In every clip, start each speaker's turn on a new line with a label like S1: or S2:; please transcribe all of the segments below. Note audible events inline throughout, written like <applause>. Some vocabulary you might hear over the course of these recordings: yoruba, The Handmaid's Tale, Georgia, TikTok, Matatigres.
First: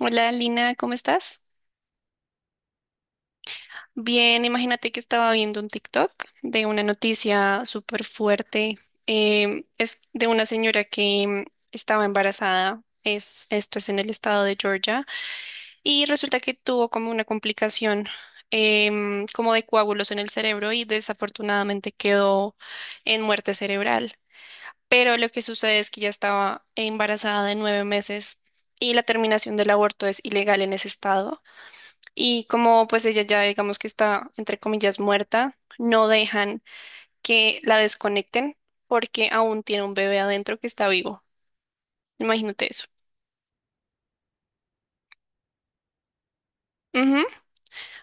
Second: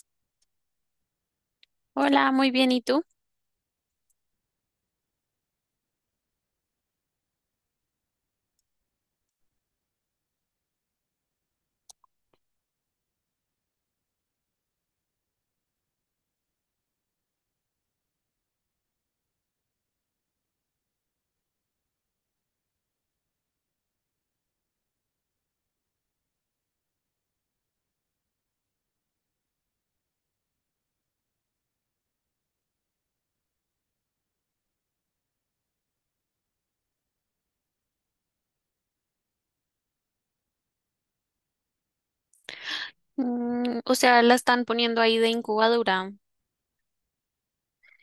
S1: Hola Lina, ¿cómo estás?
S2: Hola, muy bien, ¿y tú?
S1: Bien, imagínate que estaba viendo un TikTok de una noticia súper fuerte. Es de una señora que estaba embarazada, esto es en el estado de Georgia, y resulta que tuvo como una complicación como de coágulos en el cerebro y desafortunadamente quedó en muerte cerebral. Pero lo que sucede es que ya estaba embarazada de 9 meses y la terminación del aborto es ilegal en ese estado. Y como pues ella ya digamos que está entre comillas muerta, no dejan que la desconecten porque aún tiene un bebé adentro que está vivo. Imagínate eso.
S2: O sea, la están poniendo ahí de incubadora,
S1: Ujú.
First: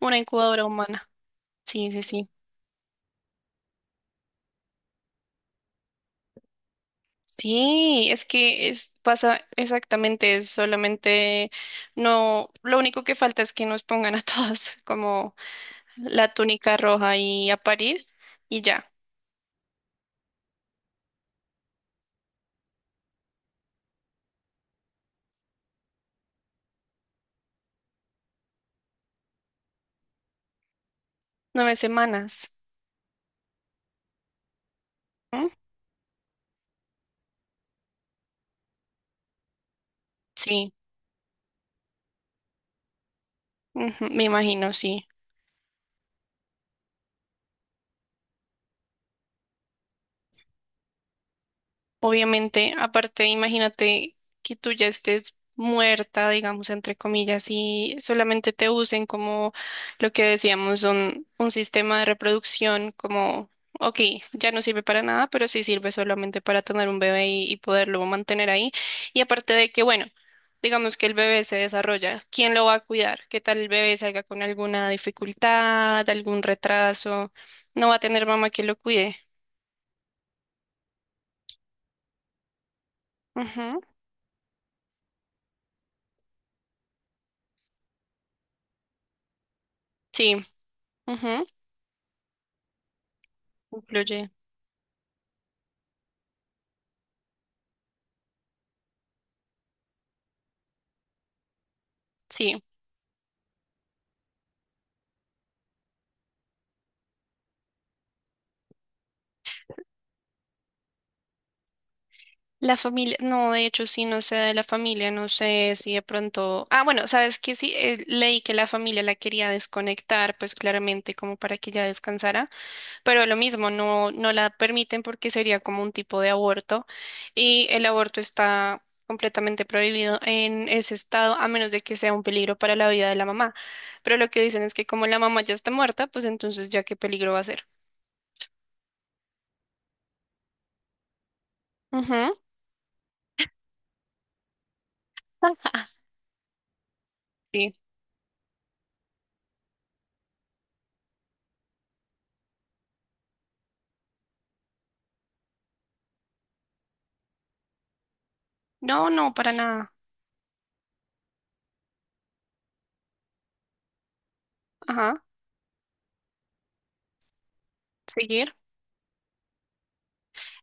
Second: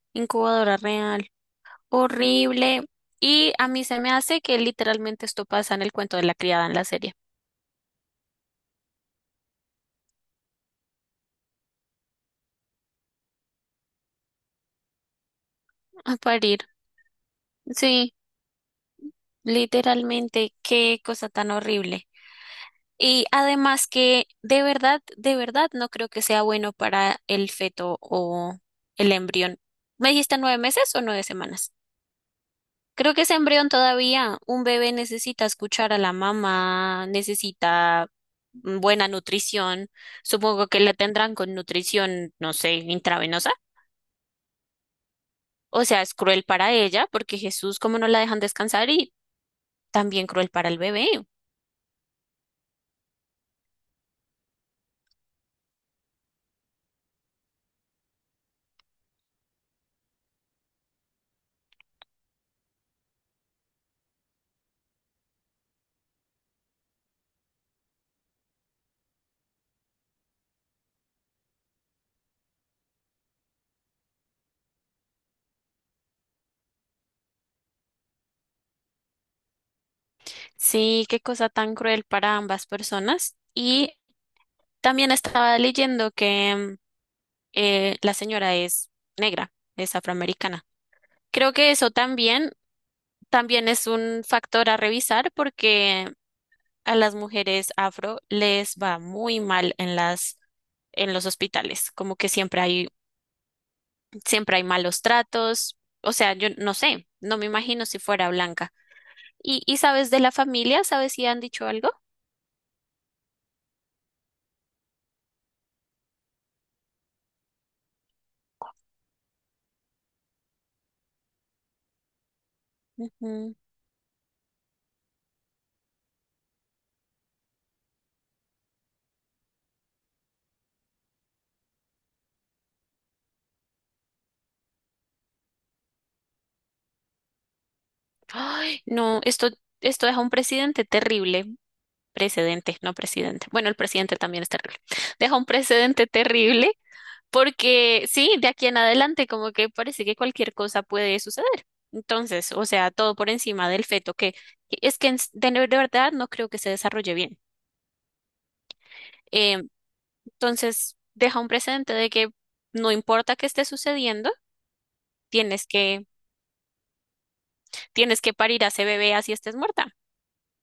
S1: Una incubadora
S2: incubadora
S1: humana.
S2: real,
S1: Sí, sí, sí.
S2: horrible. Y a mí se me hace que literalmente esto pasa en el cuento de la criada en la serie.
S1: Sí, es que es, pasa exactamente, es solamente no, lo único que falta es que nos pongan a todas <laughs> como
S2: <laughs> A
S1: la
S2: parir.
S1: túnica roja y a parir
S2: Sí,
S1: y ya,
S2: literalmente, qué cosa tan horrible. Y además que de verdad, no creo que sea bueno para el feto o el embrión. ¿Me dijiste 9 meses o 9 semanas?
S1: 9 semanas.
S2: Creo que ese embrión todavía, un bebé necesita
S1: ¿Mm?
S2: escuchar a la mamá, necesita buena nutrición. Supongo
S1: Sí,
S2: que la tendrán con nutrición, no sé, intravenosa.
S1: ujú, me imagino, sí.
S2: O sea, es cruel para ella, porque Jesús, como no la dejan descansar, y también cruel para el bebé.
S1: Obviamente, aparte, imagínate que tú ya estés muerta, digamos, entre comillas, y solamente te usen como lo que decíamos, un sistema de reproducción, como, ok, ya no sirve para nada, pero sí sirve solamente para tener un bebé y poderlo mantener ahí. Y aparte de que, bueno, digamos que el bebé se desarrolla, ¿quién lo va a cuidar? ¿Qué tal el bebé salga con alguna dificultad, algún retraso? No va a tener mamá que lo cuide.
S2: Sí, qué cosa tan cruel para ambas personas.
S1: Ujú.
S2: Y también estaba leyendo que la señora es negra, es
S1: Sí,
S2: afroamericana.
S1: ujú,
S2: Creo que eso también, es un
S1: influye.
S2: factor a revisar porque a las mujeres afro les va muy mal en los hospitales, como que
S1: Sí,
S2: siempre hay malos tratos, o sea, yo no sé, no me imagino si fuera blanca. ¿Y sabes de la familia? ¿Sabes si han dicho algo?
S1: la familia, no, de hecho sí, no sé de la familia, no sé si de pronto, ah, bueno, sabes que sí, leí que la familia la quería desconectar, pues claramente como para que ella descansara, pero lo
S2: Ujú.
S1: mismo, no, no la permiten porque sería como un tipo de aborto y el aborto está completamente prohibido en ese estado a menos de que sea un peligro para la vida de la mamá, pero lo que dicen es que como la mamá ya está muerta, pues entonces ya qué peligro va a ser.
S2: Ay, no, esto deja un presidente terrible.
S1: Ujú,
S2: Precedente, no presidente. Bueno, el presidente también es terrible. Deja un precedente terrible,
S1: sí.
S2: porque sí, de aquí en adelante como que parece que cualquier cosa puede suceder. Entonces, o sea, todo por encima del feto, que es que de verdad no creo que se desarrolle bien.
S1: No, no, para
S2: Eh,
S1: nada.
S2: entonces, deja un precedente de que no importa qué esté sucediendo,
S1: Ajá,
S2: tienes que, tienes que
S1: seguir.
S2: parir a ese bebé así estés muerta.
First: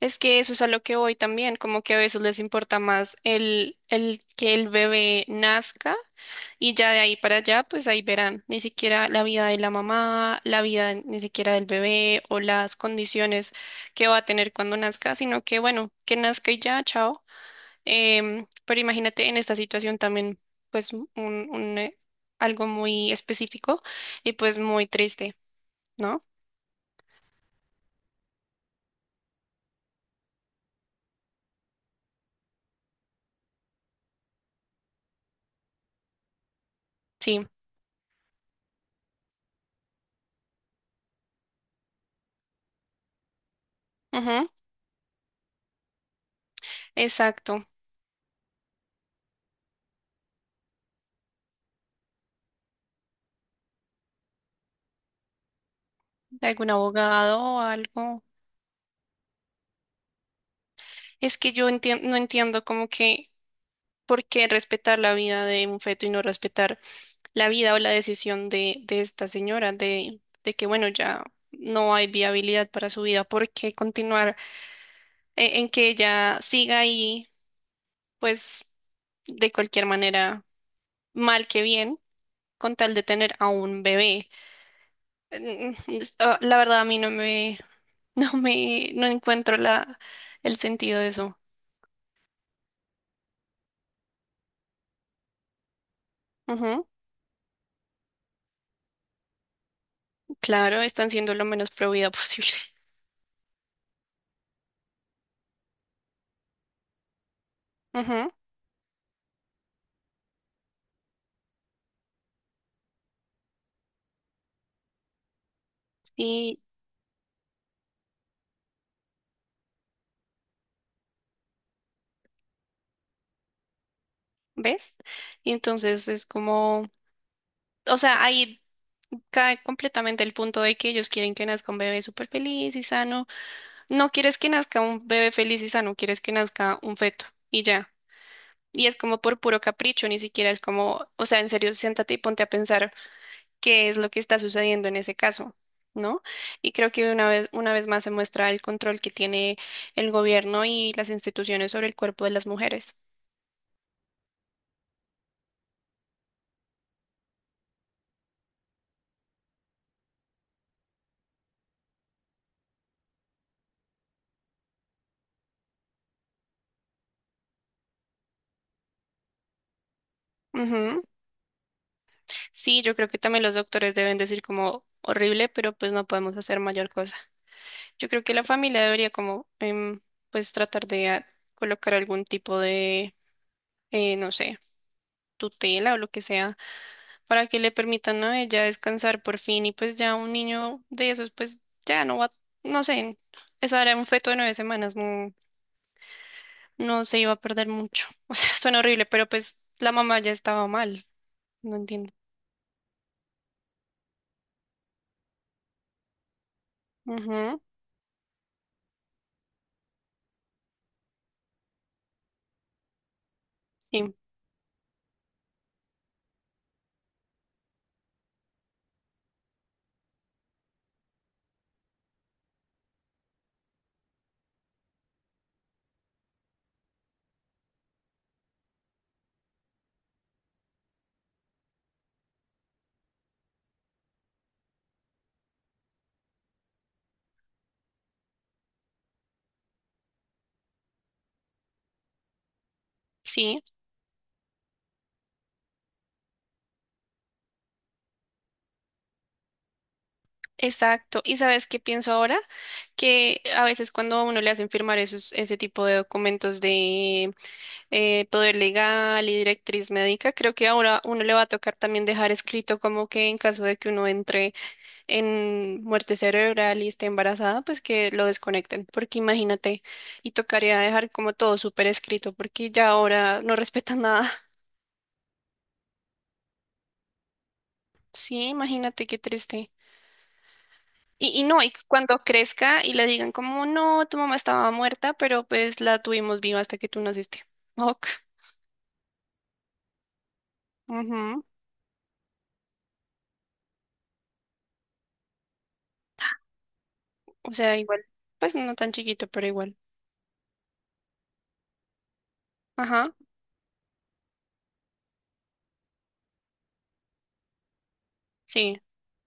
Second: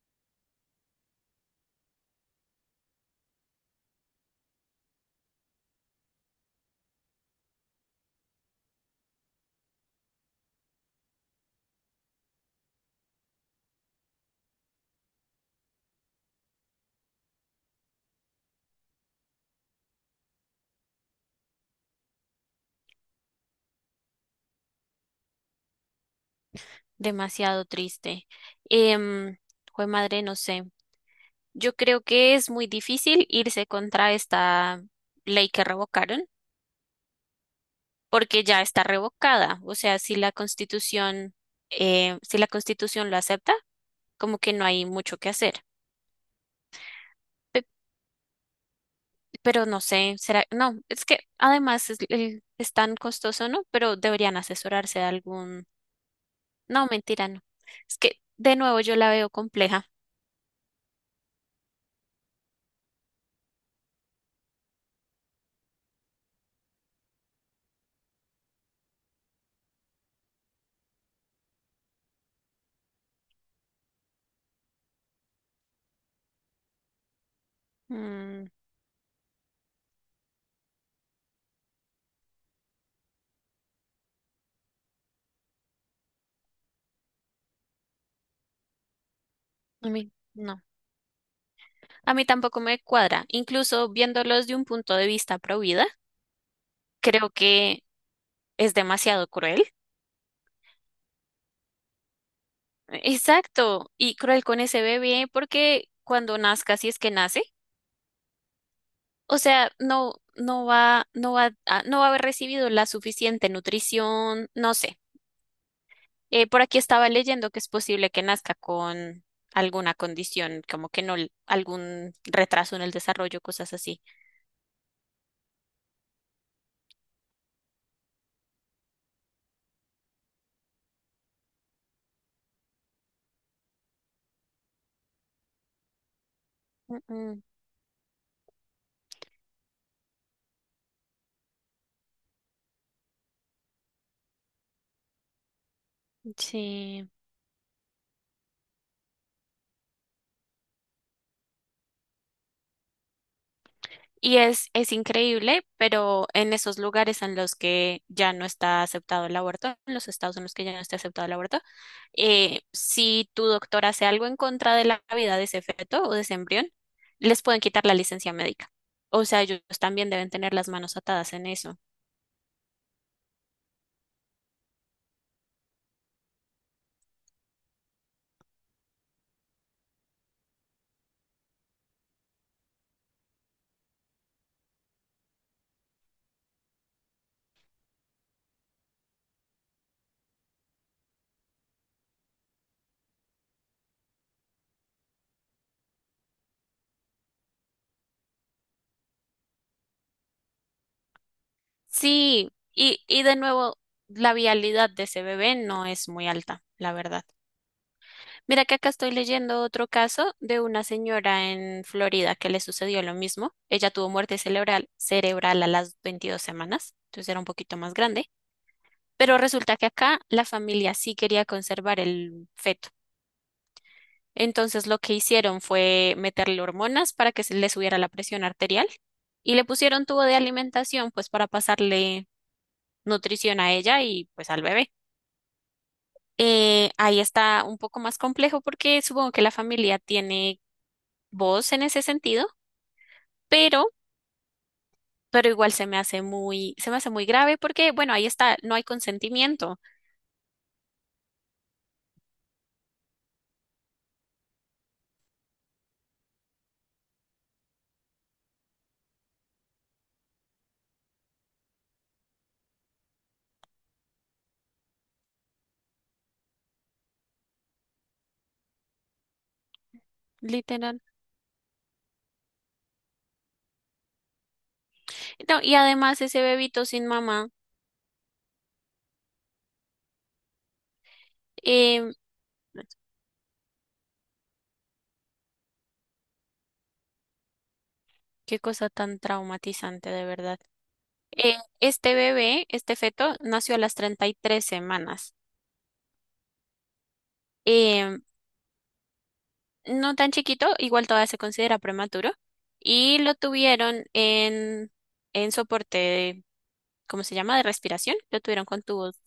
S1: Es que eso es a lo que voy también, como que a veces les importa más el que el bebé nazca y ya de ahí para allá, pues ahí verán, ni siquiera la vida de la mamá, la vida ni siquiera del bebé o las condiciones que va a tener cuando nazca, sino que bueno, que nazca y ya, chao. Pero imagínate en esta situación también, pues algo muy específico y pues muy triste, ¿no?
S2: Demasiado triste. Em, Jue madre, no sé. Yo creo que es muy difícil irse contra esta ley que revocaron
S1: Sí,
S2: porque ya está revocada. O sea, si la Constitución lo acepta, como
S1: ujú,
S2: que no hay mucho que hacer. Pe-
S1: exacto.
S2: pero no sé, será, no, es que además es tan costoso, ¿no? Pero deberían asesorarse de algún,
S1: De algún
S2: no, mentira,
S1: abogado
S2: no.
S1: o
S2: Es que
S1: algo.
S2: de nuevo yo la veo compleja.
S1: Es que no entiendo como que por qué respetar la vida de un feto y no respetar la vida o la decisión de esta señora, de que bueno, ya no hay viabilidad para su vida, ¿por qué continuar en que ella siga ahí,
S2: Mm,
S1: pues de cualquier manera, mal que bien, con tal de tener a un bebé? Mm, mm, La verdad a mí <laughs> no encuentro
S2: a
S1: la,
S2: mí,
S1: el
S2: no,
S1: sentido de eso.
S2: a mí tampoco me cuadra. Incluso viéndolos de un punto de vista pro vida,
S1: Ujú.
S2: creo que es demasiado cruel.
S1: Claro, están siendo lo menos pro vida <laughs> posible.
S2: Exacto, y cruel con ese bebé porque cuando nazca, si es que nace,
S1: Ajá,
S2: o sea, no, no va a haber recibido la suficiente nutrición, no sé.
S1: y
S2: Por aquí estaba leyendo que es posible que nazca con alguna condición, como que no, algún retraso en el desarrollo, cosas así.
S1: ves, y entonces es como, o sea, ahí cae completamente el punto de que ellos quieren que nazca un bebé súper feliz y sano. No quieres que nazca un bebé feliz y sano, quieres que nazca un
S2: Mm,
S1: feto
S2: mm,
S1: y ya. Y es como por puro capricho, ni siquiera es como, o sea, en serio, siéntate y ponte a pensar qué es lo que está sucediendo en ese caso, ¿no? Y creo
S2: sí.
S1: que una vez más se muestra el control que tiene el gobierno y las instituciones sobre el cuerpo de las mujeres.
S2: Y es increíble, pero en esos lugares en los que ya no está aceptado el aborto, en los estados en los que ya no está aceptado el aborto, si tu doctor hace algo en contra de la vida de ese feto o de ese embrión, les pueden quitar la licencia médica. O sea, ellos también deben tener las manos atadas en eso.
S1: Sí, yo creo que también los doctores deben decir como horrible, pero pues no podemos hacer mayor cosa. Yo creo que la familia debería como pues tratar de colocar algún tipo de, no sé, tutela o lo que sea para que le permitan a ella descansar por fin y pues ya un niño de esos pues ya no va, no sé, eso era un feto de 9 semanas, no, no se iba a perder mucho. <laughs> O sea, suena horrible, pero pues la mamá ya estaba mal, no entiendo.
S2: Sí, y de nuevo, la vialidad de ese bebé no es muy alta, la verdad.
S1: Ujú.
S2: Mira que acá estoy leyendo otro caso de una señora en Florida que le sucedió lo mismo. Ella tuvo
S1: Sí,
S2: muerte cerebral a las 22 semanas, entonces era un poquito más grande, pero resulta que acá la familia sí quería conservar el feto. Entonces lo que hicieron fue meterle hormonas para que se le subiera la presión arterial y le pusieron tubo de alimentación pues para pasarle nutrición a ella y pues al bebé. Ahí está un poco más complejo porque supongo que la familia tiene vos en ese sentido,
S1: sí.
S2: pero, pero igual se me hace muy, se me hace muy grave porque, bueno, ahí está, no hay consentimiento,
S1: Exacto. ¿Y sabes qué pienso ahora? Que a veces cuando a uno le hacen firmar esos, ese tipo de documentos de poder legal y directriz médica, creo que ahora uno le va a tocar también dejar escrito como que en caso de que uno entre en muerte cerebral y esté embarazada, pues que lo desconecten, porque imagínate, y tocaría
S2: literal.
S1: dejar como todo súper escrito, porque ya ahora no respetan nada. <laughs>
S2: No, y además ese bebito sin mamá,
S1: Sí, imagínate qué triste. Y no, y
S2: em,
S1: cuando crezca y le digan como, no, tu mamá estaba muerta, pero pues la tuvimos viva hasta que tú naciste. Ok.
S2: qué cosa tan traumatizante de verdad.
S1: Ujú.
S2: Este bebé, este feto, nació a las 33 semanas.
S1: O sea, igual,
S2: Em,
S1: pues no tan chiquito, pero igual.
S2: no tan chiquito, igual todavía se considera prematuro,
S1: Ajá,
S2: y lo tuvieron en soporte, ¿cómo se llama?, de respiración, lo tuvieron
S1: sí,
S2: con tubos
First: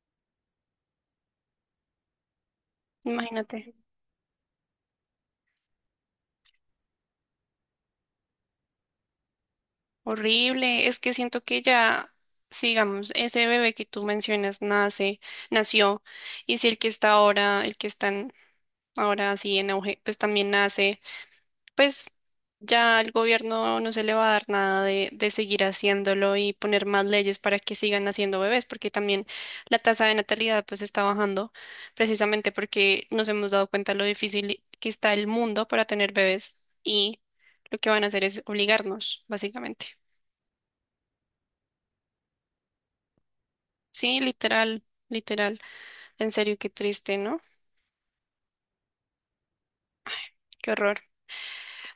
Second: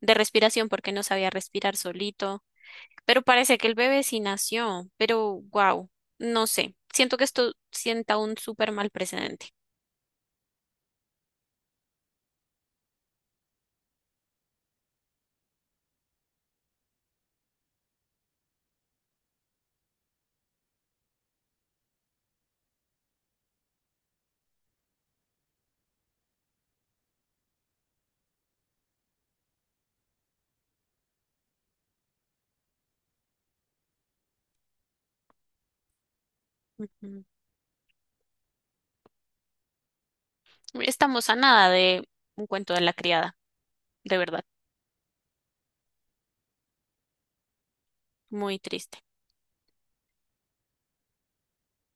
S2: de respiración porque no sabía respirar solito, pero
S1: imagínate.
S2: parece que el bebé sí nació, pero wow, no sé, siento que esto sienta un súper mal precedente.
S1: Horrible, es que siento que ya, sigamos, ese bebé que tú mencionas nace, nació, y si el que está ahora, el que están ahora así en auge, pues también nace. Pues ya al gobierno no se le va a dar nada de seguir haciéndolo y poner más leyes para que sigan haciendo bebés, porque también la tasa de natalidad pues está bajando, precisamente porque nos hemos dado cuenta lo difícil que está el mundo para tener bebés y
S2: Ujú.
S1: lo que van a hacer es obligarnos, básicamente.
S2: Estamos a nada de un cuento de la criada, de
S1: Sí,
S2: verdad,
S1: literal, literal. En serio, qué triste, ¿no?
S2: muy triste.
S1: Qué horror.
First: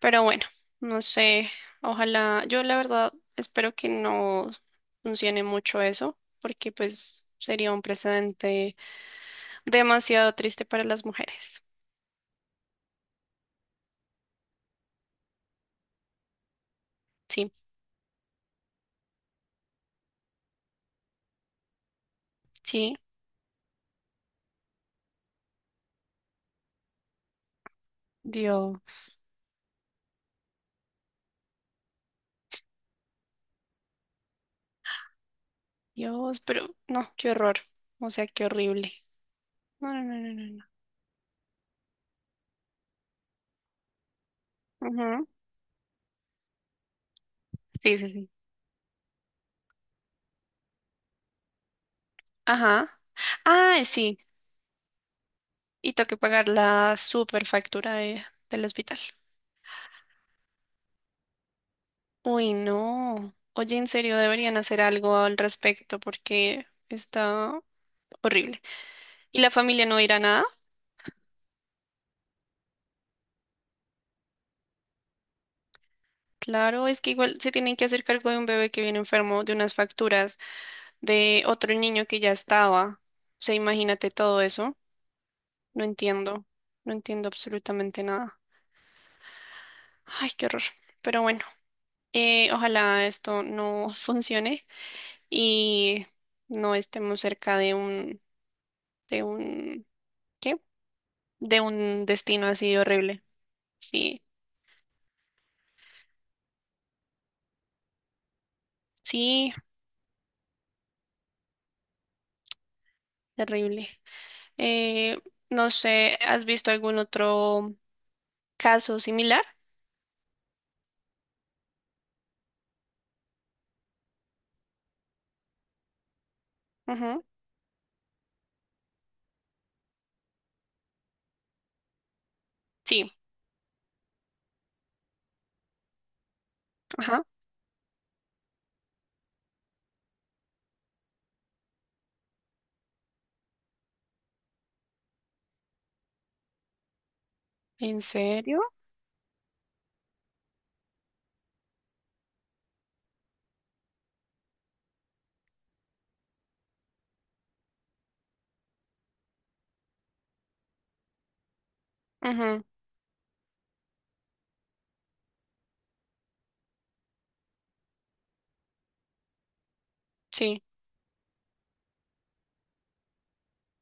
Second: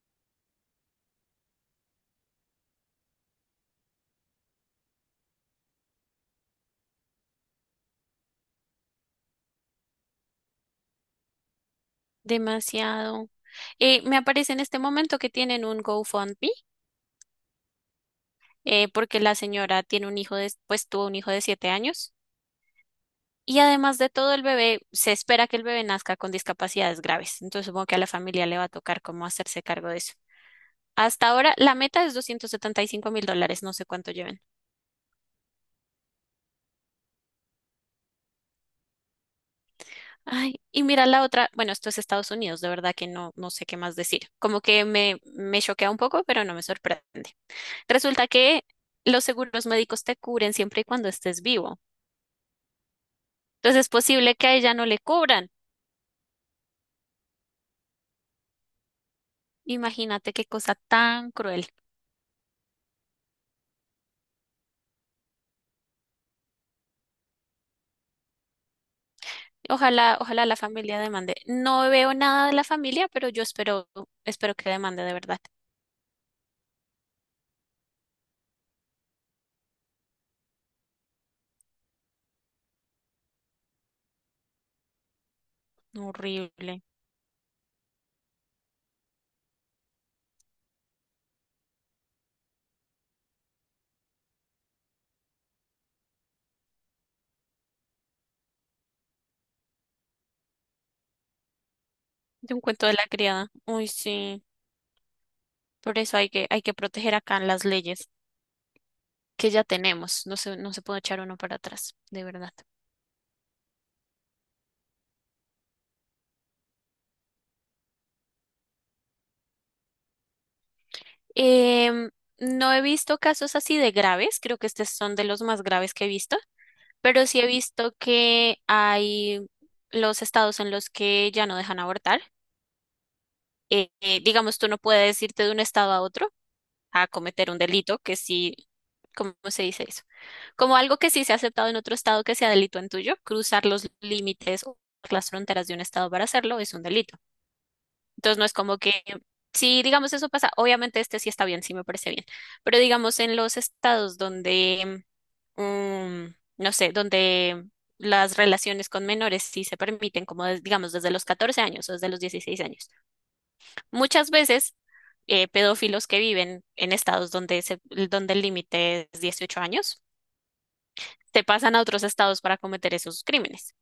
S1: Pero bueno, no sé, ojalá, yo la verdad espero que no funcione mucho eso, porque pues sería un precedente demasiado triste para las mujeres.
S2: Demasiado. Me aparece en este momento que tienen un GoFundMe,
S1: Sí,
S2: porque la señora tiene pues tuvo un hijo de 7 años.
S1: sí,
S2: Y además de todo, el bebé, se espera que el bebé nazca con discapacidades graves. Entonces, supongo que a la familia le va a tocar
S1: Dios,
S2: cómo hacerse cargo de eso. Hasta ahora, la meta es 275 mil dólares, no sé cuánto lleven.
S1: Dios, pero no, qué horror, o sea, qué horrible. No, no, no,
S2: Ay,
S1: no,
S2: y mira la otra, bueno, esto es Estados Unidos, de verdad que no, no sé qué más decir. Como que
S1: no. No. Ujú.
S2: me choquea un poco, pero no me sorprende.
S1: Sí, sí,
S2: Resulta
S1: sí.
S2: que los seguros médicos te cubren siempre y cuando estés vivo.
S1: Ajá.
S2: Entonces,
S1: Ah,
S2: es
S1: sí,
S2: posible que a ella no le cubran.
S1: y tengo que pagar la superfactura de, del hospital.
S2: Imagínate qué cosa tan cruel.
S1: Uy, no. Oye, en serio, deberían hacer algo al respecto porque está horrible. ¿Y la familia no dirá
S2: Ojalá,
S1: nada?
S2: ojalá la familia demande. No veo nada de la familia, pero yo espero, espero que demande de verdad.
S1: Claro, es que igual se tienen que hacer cargo de un bebé que viene enfermo, de unas facturas, de otro niño que ya estaba. O sea, imagínate todo eso. No entiendo.
S2: Horrible.
S1: No entiendo absolutamente nada. Ay, qué horror. Pero bueno, ojalá esto no <laughs> funcione y no estemos cerca de un, ¿qué? De un destino
S2: De un
S1: así
S2: cuento de la
S1: horrible.
S2: criada. Uy,
S1: Sí,
S2: sí. Por eso hay que proteger acá las leyes que
S1: sí,
S2: ya tenemos. No se puede echar uno para atrás, de verdad.
S1: terrible. Eh, no sé, ¿has visto algún otro caso similar?
S2: Em, no he visto casos así de graves. Creo que estos son de los más graves que he visto.
S1: Ujú.
S2: Pero sí he visto que hay los estados en los que ya no dejan abortar,
S1: Sí,
S2: digamos, tú no puedes irte de un estado a otro a
S1: ajá.
S2: cometer un delito que sí, ¿cómo se dice eso? Como algo que sí se ha aceptado en otro estado que sea delito en tuyo, cruzar los límites o las fronteras de un estado para hacerlo es un delito.
S1: ¿En
S2: Entonces no es
S1: serio?
S2: como que si digamos eso pasa, obviamente este sí está bien, sí me parece bien, pero digamos en los estados donde, mm, no sé, donde las relaciones con menores sí se permiten, como des- digamos desde los 14 años o desde los dieciséis
S1: Ujú.
S2: años. Muchas veces pedófilos que viven en estados donde, se- donde el límite es 18 años,
S1: Sí,
S2: se pasan a otros estados para cometer esos crímenes.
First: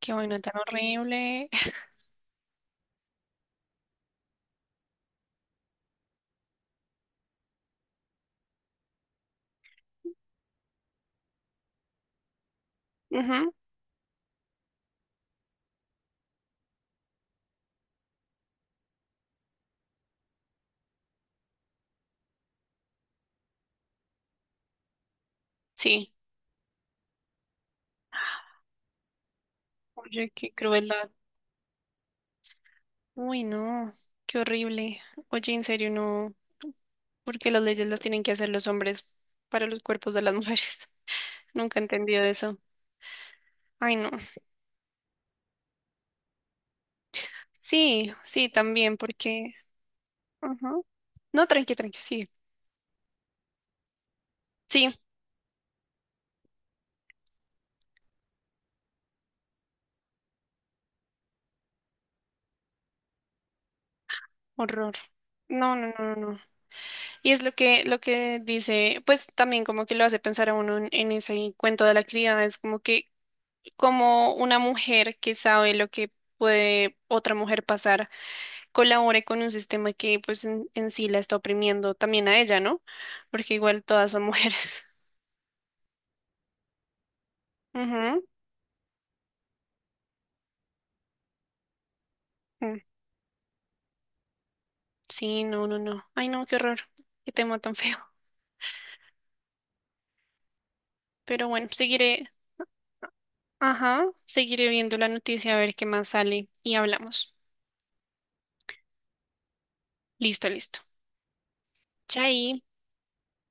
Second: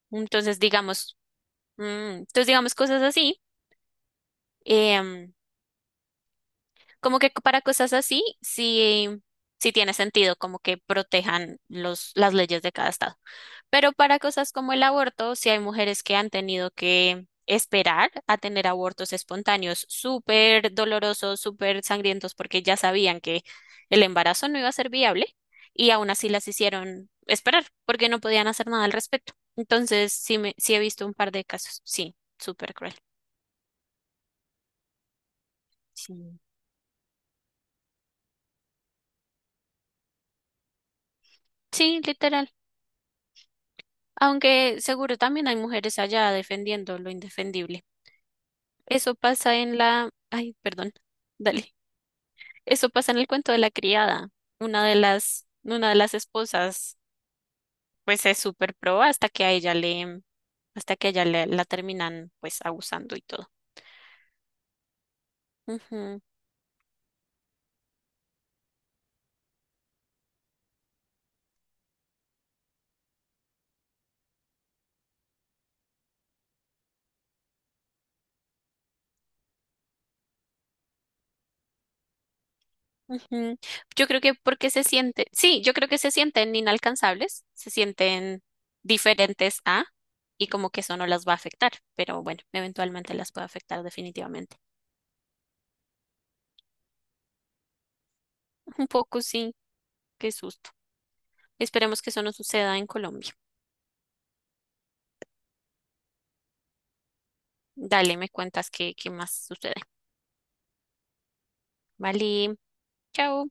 S1: qué bueno, tan
S2: Entonces, digamos,
S1: horrible.
S2: mm, entonces digamos cosas así. em, Como que para cosas así, sí, sí tiene
S1: <laughs>
S2: sentido, como que protejan los, las leyes de cada estado.
S1: Ujú.
S2: Pero para cosas como el aborto, sí hay mujeres que han tenido que esperar a tener abortos espontáneos súper dolorosos, súper sangrientos, porque ya sabían que el embarazo no iba a ser viable y aún
S1: Sí,
S2: así las hicieron esperar, porque no podían hacer nada al respecto. Entonces,
S1: oye,
S2: sí,
S1: qué
S2: sí he visto
S1: crueldad.
S2: un par de casos. Sí, súper cruel.
S1: Uy, no, qué horrible. Oye, en serio, no,
S2: Sí.
S1: porque las leyes las tienen que hacer los hombres para los cuerpos de las mujeres. <laughs> Nunca he
S2: Sí,
S1: entendido
S2: literal.
S1: eso. Ay, no.
S2: Aunque seguro también hay mujeres allá defendiendo lo indefendible.
S1: Sí, sí, también,
S2: Eso
S1: porque...
S2: pasa en la, ay,
S1: ujú.
S2: perdón. <laughs>
S1: No, tranqui,
S2: Dale.
S1: tranqui, sí.
S2: Eso pasa en el cuento de la criada.
S1: Sí,
S2: Una de las esposas, pues es súper pro hasta que a ella le, hasta que a ella le- la terminan, pues, abusando y todo.
S1: horror. No, no, no, no.
S2: Ujú,
S1: No. Y es lo que dice, pues también como que lo hace pensar a uno en ese cuento de la criada, es como que como una mujer que sabe lo que puede otra mujer pasar, colabore con un sistema que pues en sí la está oprimiendo también a ella, ¿no? Porque
S2: ujú.
S1: igual
S2: Yo
S1: todas
S2: creo
S1: son
S2: que porque
S1: mujeres.
S2: se siente, sí, yo creo que se sienten inalcanzables, se
S1: <laughs> Ujú.
S2: sienten diferentes a, y como que eso no las va a afectar, pero bueno,
S1: Mm.
S2: eventualmente las puede afectar definitivamente.
S1: Sí, no, no, no. Ay, no, qué horror. Qué tema tan feo.
S2: Un poco sí, qué susto.
S1: Pero bueno,
S2: Esperemos que eso
S1: seguiré,
S2: no suceda en Colombia.
S1: ajá, seguiré viendo la noticia a ver qué más sale y hablamos.
S2: Dale, me cuentas qué más sucede.
S1: Listo, listo.
S2: Vale,
S1: Chai.
S2: chao.